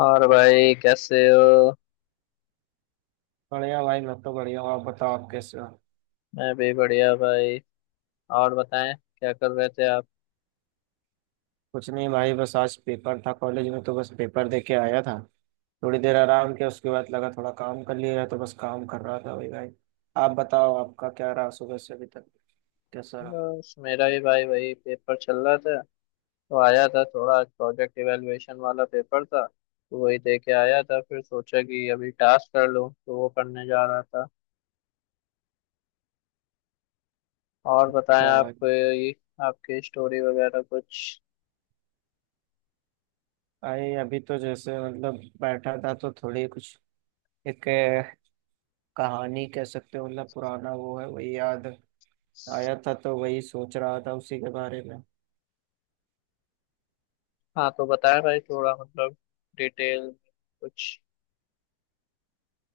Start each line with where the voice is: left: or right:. left: और भाई कैसे हो।
right: बढ़िया भाई। मैं तो बढ़िया हूँ। आप बताओ, आप कैसे हो?
left: मैं भी बढ़िया भाई। और बताएं क्या कर रहे थे आप।
right: कुछ नहीं भाई, बस आज पेपर था कॉलेज में, तो बस पेपर दे के आया था। थोड़ी देर आराम किया, उसके बाद लगा थोड़ा काम कर लिया जाए, तो बस काम कर रहा था। भाई भाई, आप बताओ आपका क्या रहा सुबह से अभी तक? कैसा रहा?
left: बस मेरा भी भाई वही पेपर चल रहा था। तो आया था, थोड़ा आज प्रोजेक्ट इवेलुएशन वाला पेपर था तो वही दे के आया था। फिर सोचा कि अभी टास्क कर लूँ तो वो करने जा रहा था। और बताएं
right: अच्छा
left: आप
right: भाई।
left: ये आपकी स्टोरी वगैरह कुछ।
right: भाई, अभी तो जैसे मतलब बैठा था, तो थोड़ी कुछ एक कहानी कह सकते हो। मतलब पुराना वो है, वही याद आया था, तो वही सोच रहा था उसी के बारे में।
left: हाँ, तो बताएं भाई, थोड़ा मतलब डिटेल में कुछ।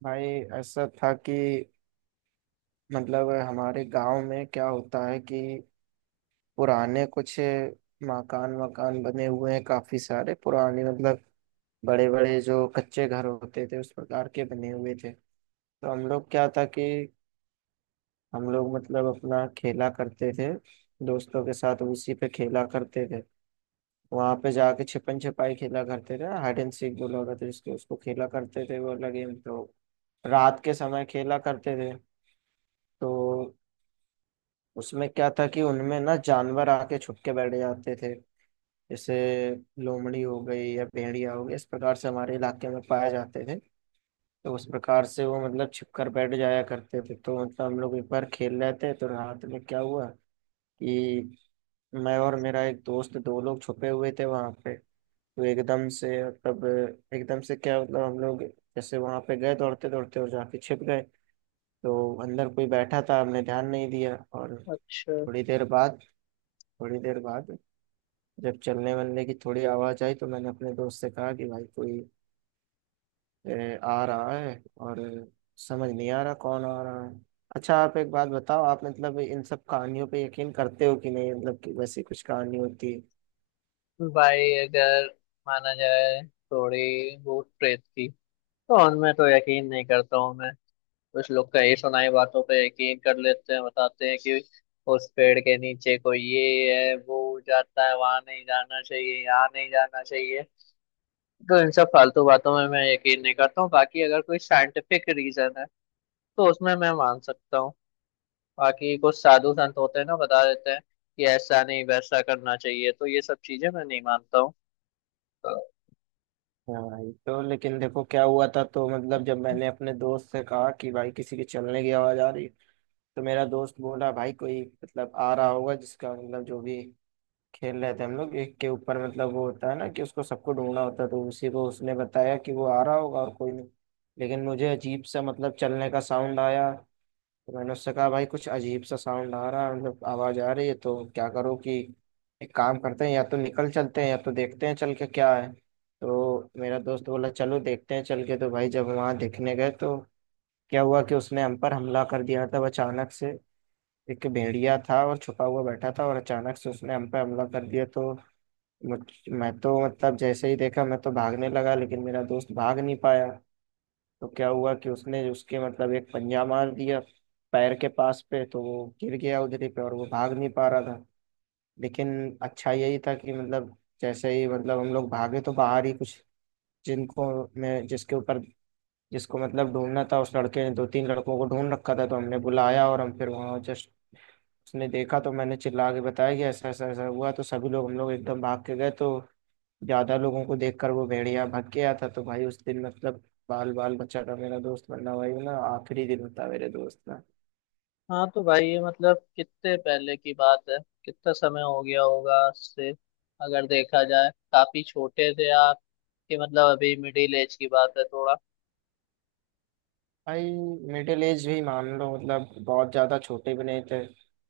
right: भाई ऐसा था कि मतलब हमारे गांव में क्या होता है कि पुराने कुछ मकान मकान बने हुए हैं काफी सारे, पुराने मतलब बड़े बड़े जो कच्चे घर होते थे उस प्रकार के बने हुए थे। तो हम लोग क्या था कि हम लोग मतलब अपना खेला करते थे दोस्तों के साथ, उसी पे खेला करते थे। वहां पे जाके छिपन छिपाई खेला करते थे, हाइड एंड सीक बोला होता था जिसको उसको, खेला करते थे वो लगे तो। रात के समय खेला करते थे। तो उसमें क्या था कि उनमें ना जानवर आके छुप के बैठ जाते थे। जैसे लोमड़ी हो गई या भेड़िया हो गई, इस प्रकार से हमारे इलाके में पाए जाते थे। तो उस प्रकार से वो मतलब छिप कर बैठ जाया करते थे। तो मतलब हम लोग एक बार खेल रहे थे तो रात में क्या हुआ कि मैं और मेरा एक दोस्त दो लोग छुपे हुए थे वहां पे। तो एकदम से मतलब एकदम से क्या, मतलब हम लोग जैसे वहां पे गए दौड़ते दौड़ते और जाके छिप गए। तो अंदर कोई बैठा था, हमने ध्यान नहीं दिया। और
left: अच्छा
right: थोड़ी देर बाद थोड़ी देर बाद जब चलने वलने की थोड़ी आवाज आई, तो मैंने अपने दोस्त से कहा कि भाई कोई आ रहा है, और समझ नहीं आ रहा कौन आ रहा है। अच्छा आप एक बात बताओ, आप मतलब इन सब कहानियों पे यकीन करते हो कि नहीं, मतलब कि वैसी कुछ कहानी होती है।
left: भाई, अगर माना जाए थोड़ी भूत प्रेत की, तो उनमें तो यकीन नहीं करता हूँ मैं। कुछ लोग कही सुनाई बातों पे यकीन कर लेते हैं, बताते हैं कि उस पेड़ के नीचे कोई ये है, वो जाता है, वहां नहीं जाना चाहिए, यहाँ नहीं जाना चाहिए। तो इन सब फालतू बातों में मैं यकीन नहीं करता हूँ। बाकी अगर कोई साइंटिफिक रीजन है तो उसमें मैं मान सकता हूँ। बाकी कुछ साधु संत होते हैं ना, बता देते हैं कि ऐसा नहीं वैसा करना चाहिए, तो ये सब चीजें मैं नहीं मानता हूँ तो।
right: हाँ ये तो, लेकिन देखो क्या हुआ था। तो मतलब जब मैंने अपने दोस्त से कहा कि भाई किसी के चलने की आवाज आ रही, तो मेरा दोस्त बोला भाई कोई मतलब आ रहा होगा, जिसका मतलब जो भी खेल रहे थे हम लोग एक के ऊपर मतलब वो होता है ना कि उसको सबको ढूंढना होता है, तो उसी को उसने बताया कि वो आ रहा होगा और कोई नहीं। लेकिन मुझे अजीब सा मतलब चलने का साउंड आया। तो मैंने उससे कहा भाई कुछ अजीब सा साउंड आ रहा है, मतलब आवाज आ रही है, तो क्या करो कि एक काम करते हैं, या तो निकल चलते हैं या तो देखते हैं चल के क्या है। तो मेरा दोस्त बोला चलो देखते हैं चल के। तो भाई जब वहां देखने गए तो क्या हुआ कि उसने हम पर हमला कर दिया था वो, अचानक से। एक भेड़िया था और छुपा हुआ बैठा था, और अचानक से उसने हम पर हमला कर दिया। तो मुझ मैं तो मतलब जैसे ही देखा मैं तो भागने लगा, लेकिन मेरा दोस्त भाग नहीं पाया। तो क्या हुआ कि उसने उसके मतलब एक पंजा मार दिया पैर के पास पे, तो वो गिर गया उधर ही पे, और वो भाग नहीं पा रहा था। लेकिन अच्छा यही था कि मतलब जैसे ही मतलब हम लोग भागे तो बाहर ही कुछ जिनको मैं जिसके ऊपर जिसको मतलब ढूंढना था उस लड़के ने दो तीन लड़कों को ढूंढ रखा था, तो हमने बुलाया और हम फिर वहाँ जस्ट उसने देखा, तो मैंने चिल्ला के बताया कि ऐसा ऐसा ऐसा हुआ, तो सभी लोग हम लोग एकदम भाग के गए। तो ज्यादा लोगों को देखकर वो भेड़िया भाग गया था। तो भाई उस दिन मतलब बाल बाल बच्चा था मेरा दोस्त, वरना भाई ना आखिरी दिन था मेरे दोस्त का।
left: हाँ, तो भाई ये मतलब कितने पहले की बात है, कितना समय हो गया होगा उससे। अगर देखा जाए काफी छोटे थे आप, कि मतलब अभी मिडिल एज की बात है थोड़ा।
right: भाई मिडिल एज भी मान लो, मतलब बहुत ज्यादा छोटे भी नहीं थे।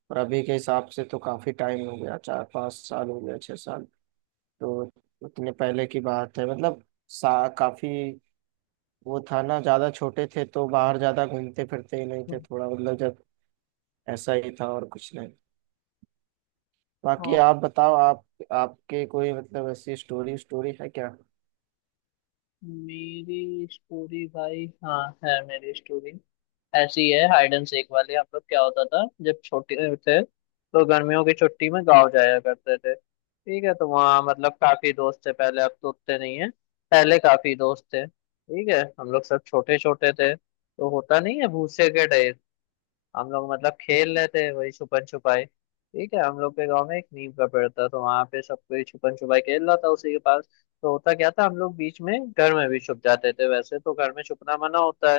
right: और अभी के हिसाब से तो काफी टाइम हो गया, 4-5 साल हो गया, 6 साल। तो उतने पहले की बात है मतलब सा काफी। वो था ना ज्यादा छोटे थे तो बाहर ज्यादा घूमते फिरते ही नहीं थे, थोड़ा मतलब जब। ऐसा ही था और कुछ नहीं। बाकी
left: हाँ,
right: आप बताओ, आप आपके कोई मतलब ऐसी स्टोरी स्टोरी है क्या?
left: मेरी स्टोरी भाई, हाँ है मेरी स्टोरी। ऐसी है हाइड एंड सीक वाली। हम लोग क्या होता था, जब छोटे थे तो गर्मियों की छुट्टी में गाँव जाया करते थे, ठीक है। तो वहाँ मतलब काफी दोस्त थे पहले, अब तो उतने नहीं है। पहले काफी दोस्त थे, ठीक है। हम लोग सब छोटे छोटे थे तो होता नहीं है भूसे के डे, हम लोग मतलब खेल लेते हैं वही छुपन छुपाई, ठीक है। हम लोग के गांव में एक नीम का पेड़ था, तो वहां पे सब कोई छुपन छुपाई खेल रहा था उसी के पास। तो होता क्या था, हम लोग बीच में घर में भी छुप जाते थे। वैसे तो घर में छुपना मना होता है,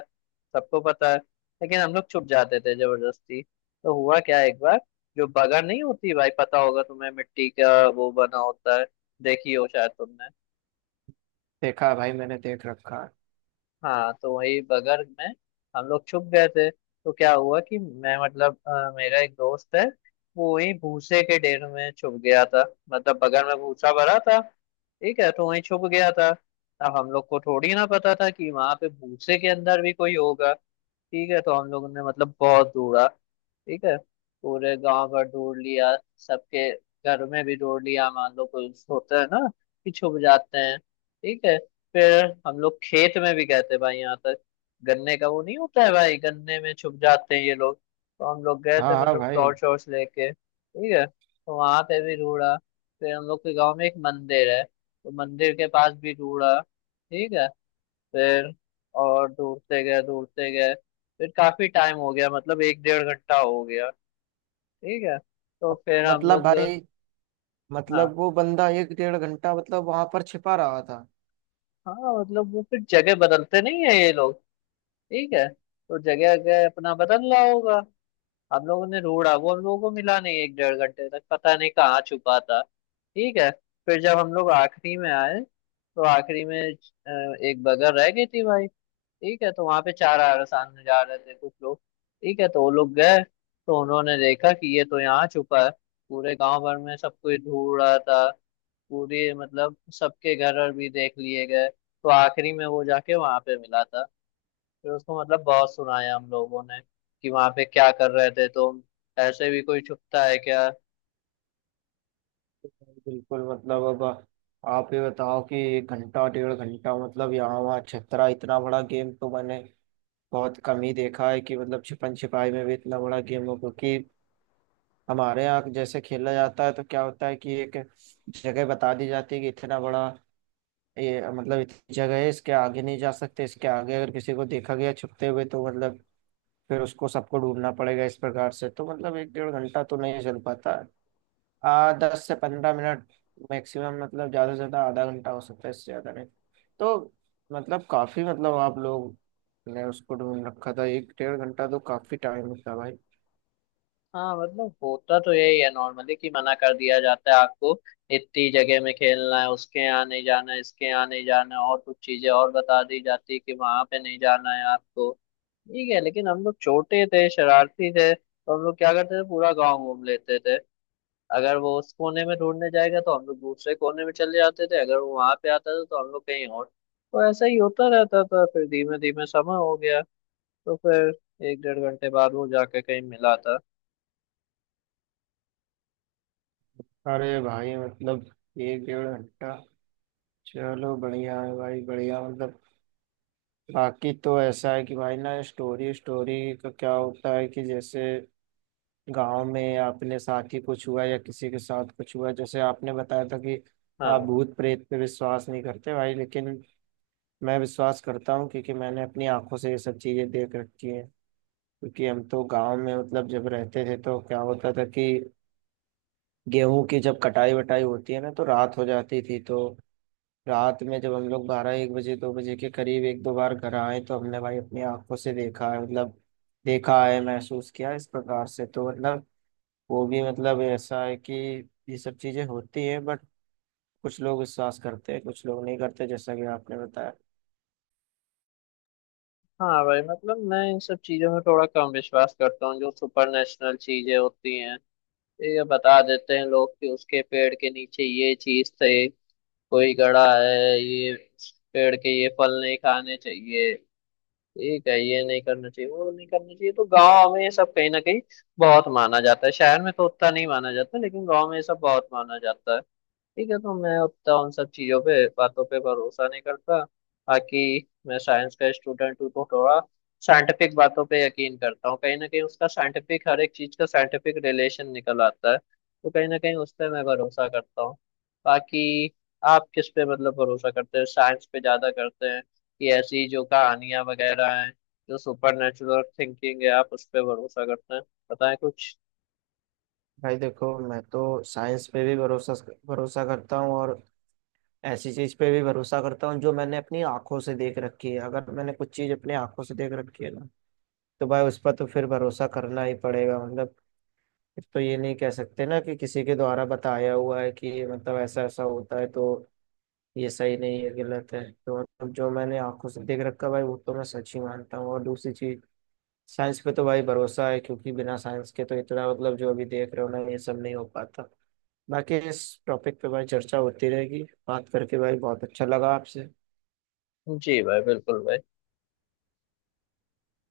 left: सबको पता है, लेकिन हम लोग छुप जाते थे जबरदस्ती। तो हुआ क्या एक बार, जो बगर नहीं होती भाई, पता होगा तुम्हें, मिट्टी का वो बना होता है, देखी हो शायद तुमने।
right: देखा है भाई, मैंने देख रखा है।
left: हाँ, तो वही बगर में हम लोग छुप गए थे। तो क्या हुआ कि मैं मतलब मेरा एक दोस्त है, वो वही भूसे के ढेर में छुप गया था। मतलब बगर में भूसा भरा था, ठीक है, तो वहीं छुप गया था। अब हम लोग को थोड़ी ना पता था कि वहां पे भूसे के अंदर भी कोई होगा, ठीक है। तो हम लोगों ने मतलब बहुत ढूंढा, ठीक है। पूरे गांव भर ढूंढ लिया, सबके घर में भी ढूंढ लिया, मान लो कोई होता है ना कि छुप जाते हैं, ठीक है। फिर हम लोग खेत में भी गए थे भाई, यहाँ तक गन्ने का वो नहीं होता है भाई, गन्ने में छुप जाते हैं ये लोग, तो हम लोग गए थे
right: हाँ हाँ
left: मतलब
right: भाई।
left: टॉर्च वॉर्च लेके, ठीक है, तो वहां पे भी ढूंढा। फिर हम लोग के गाँव में एक मंदिर है, तो मंदिर के पास भी ढूंढा, ठीक है। फिर और ढूंढते गए ढूंढते गए, फिर काफी टाइम हो गया, मतलब एक डेढ़ घंटा हो गया, ठीक है। तो फिर हम
right: मतलब
left: लोग,
right: भाई
left: हाँ,
right: मतलब वो बंदा एक डेढ़ घंटा मतलब वहां पर छिपा रहा था।
left: हाँ, मतलब वो फिर जगह बदलते नहीं है ये लोग, ठीक है। तो जगह जगह अपना बदल रहा होगा। हम लोगों ने ढूंढा, वो हम लोगों को मिला नहीं एक डेढ़ घंटे तक, पता नहीं कहाँ छुपा था, ठीक है। फिर जब हम लोग आखिरी में आए, तो आखिरी में एक बगर रह गई थी भाई, ठीक है। तो वहां पे चार अरसान जा रहे थे कुछ लोग, ठीक है, तो वो लोग गए, तो उन्होंने देखा कि ये तो यहाँ छुपा है। पूरे गांव भर में सब कोई ढूंढ रहा था, पूरी मतलब सबके घर और भी देख लिए गए, तो आखिरी में वो जाके वहां पे मिला था। फिर उसको मतलब बहुत सुनाया हम लोगों ने कि वहां पे क्या कर रहे थे तुम, ऐसे भी कोई छुपता है क्या।
right: बिल्कुल मतलब, अब आप ये बताओ कि एक घंटा डेढ़ घंटा मतलब यहाँ वहाँ छितरा, इतना बड़ा गेम तो मैंने बहुत कम ही देखा है कि मतलब छिपन छिपाई में भी इतना बड़ा गेम हो। क्योंकि हमारे यहाँ जैसे खेला जाता है तो क्या होता है कि एक जगह बता दी जाती है कि इतना बड़ा ये मतलब इतनी जगह है, इसके आगे नहीं जा सकते, इसके आगे अगर किसी को देखा गया छुपते हुए तो मतलब फिर उसको सबको ढूंढना पड़ेगा इस प्रकार से। तो मतलब एक डेढ़ घंटा तो नहीं चल पाता। आ 10 से 15 मिनट मैक्सिमम, मतलब ज्यादा से ज्यादा आधा घंटा हो सकता है, इससे ज्यादा नहीं। तो मतलब काफी, मतलब आप लोग ने उसको ढूंढ रखा था एक डेढ़ घंटा, तो काफी टाइम था भाई।
left: हाँ, मतलब होता तो यही है नॉर्मली, कि मना कर दिया जाता है आपको इतनी जगह में खेलना है, उसके यहाँ नहीं जाना है, इसके यहाँ नहीं जाना है, और कुछ चीजें और बता दी जाती है कि वहां पे नहीं जाना है आपको, ठीक है। लेकिन हम लोग छोटे थे, शरारती थे, तो हम लोग क्या करते थे पूरा गांव घूम लेते थे। अगर वो उस कोने में ढूंढने जाएगा तो हम लोग दूसरे कोने में चले जाते थे, अगर वो वहां पे आता था तो हम लोग कहीं और। तो ऐसा ही होता रहता था, फिर धीमे धीमे समय हो गया, तो फिर एक डेढ़ घंटे बाद वो जाके कहीं मिला था।
right: अरे भाई मतलब एक डेढ़ घंटा, चलो बढ़िया है भाई, बढ़िया मतलब। बाकी तो ऐसा है कि भाई ना स्टोरी स्टोरी का क्या होता है कि जैसे गांव में अपने साथ ही कुछ हुआ या किसी के साथ कुछ हुआ, जैसे आपने बताया था कि आप
left: हाँ,
right: भूत प्रेत पे विश्वास नहीं करते भाई। लेकिन मैं विश्वास करता हूँ, क्योंकि मैंने अपनी आंखों से ये सब चीजें देख रखी हैं। क्योंकि हम तो गांव में मतलब जब रहते थे तो क्या होता था कि गेहूं की जब कटाई वटाई होती है ना तो रात हो जाती थी, तो रात में जब हम लोग बारह एक बजे दो बजे के करीब एक दो बार घर आए, तो हमने भाई अपनी आंखों से देखा है, मतलब देखा है, महसूस किया है इस प्रकार से। तो मतलब वो भी मतलब ऐसा है कि ये सब चीजें होती हैं, बट कुछ लोग विश्वास करते हैं, कुछ लोग नहीं करते, जैसा कि आपने बताया।
left: हाँ भाई, मतलब मैं इन सब चीजों में थोड़ा कम विश्वास करता हूँ, जो सुपर नेशनल चीजें होती हैं। तो ये बता देते हैं लोग कि उसके पेड़ के नीचे ये चीज थे, कोई गड़ा है, ये पेड़ के ये फल नहीं खाने चाहिए, ठीक है, ये नहीं करना चाहिए, वो नहीं करना चाहिए। तो गांव में ये सब कहीं ना कहीं बहुत माना जाता है, शहर में तो उतना नहीं माना जाता, लेकिन गांव में ये सब बहुत माना जाता है, ठीक है। तो मैं उतना उन सब चीज़ों पे बातों पे भरोसा नहीं करता। बाकी मैं साइंस का स्टूडेंट हूँ तो थोड़ा साइंटिफिक बातों पे यकीन करता हूँ, कहीं ना कहीं उसका साइंटिफिक, हर एक चीज़ का साइंटिफिक रिलेशन निकल आता है, तो कहीं ना कहीं उस पर मैं भरोसा करता हूँ। बाकी आप किस पे मतलब भरोसा करते हैं, साइंस पे ज़्यादा करते हैं कि ऐसी जो कहानियाँ वगैरह हैं, जो सुपर नेचुरल थिंकिंग है आप उस पर भरोसा करते हैं, बताएं कुछ।
right: भाई देखो, मैं तो साइंस पे भी भरोसा भरोसा करता हूँ, और ऐसी चीज पे भी भरोसा करता हूँ जो मैंने अपनी आंखों से देख रखी है। अगर मैंने कुछ चीज अपनी आंखों से देख रखी है ना, तो भाई उस पर तो फिर भरोसा करना ही पड़ेगा मतलब। फिर तो ये नहीं कह सकते ना कि किसी के द्वारा बताया हुआ है कि ये मतलब ऐसा ऐसा होता है, तो ये सही नहीं है, गलत है। तो मतलब जो मैंने आंखों से देख रखा है भाई, वो तो मैं सच ही मानता हूँ। और दूसरी चीज, साइंस पे तो भाई भरोसा है, क्योंकि बिना साइंस के तो इतना मतलब जो अभी देख रहे हो ना ये सब नहीं हो पाता। बाकी इस टॉपिक पे भाई चर्चा होती रहेगी। बात करके भाई बहुत अच्छा लगा आपसे।
left: जी भाई, बिल्कुल भाई।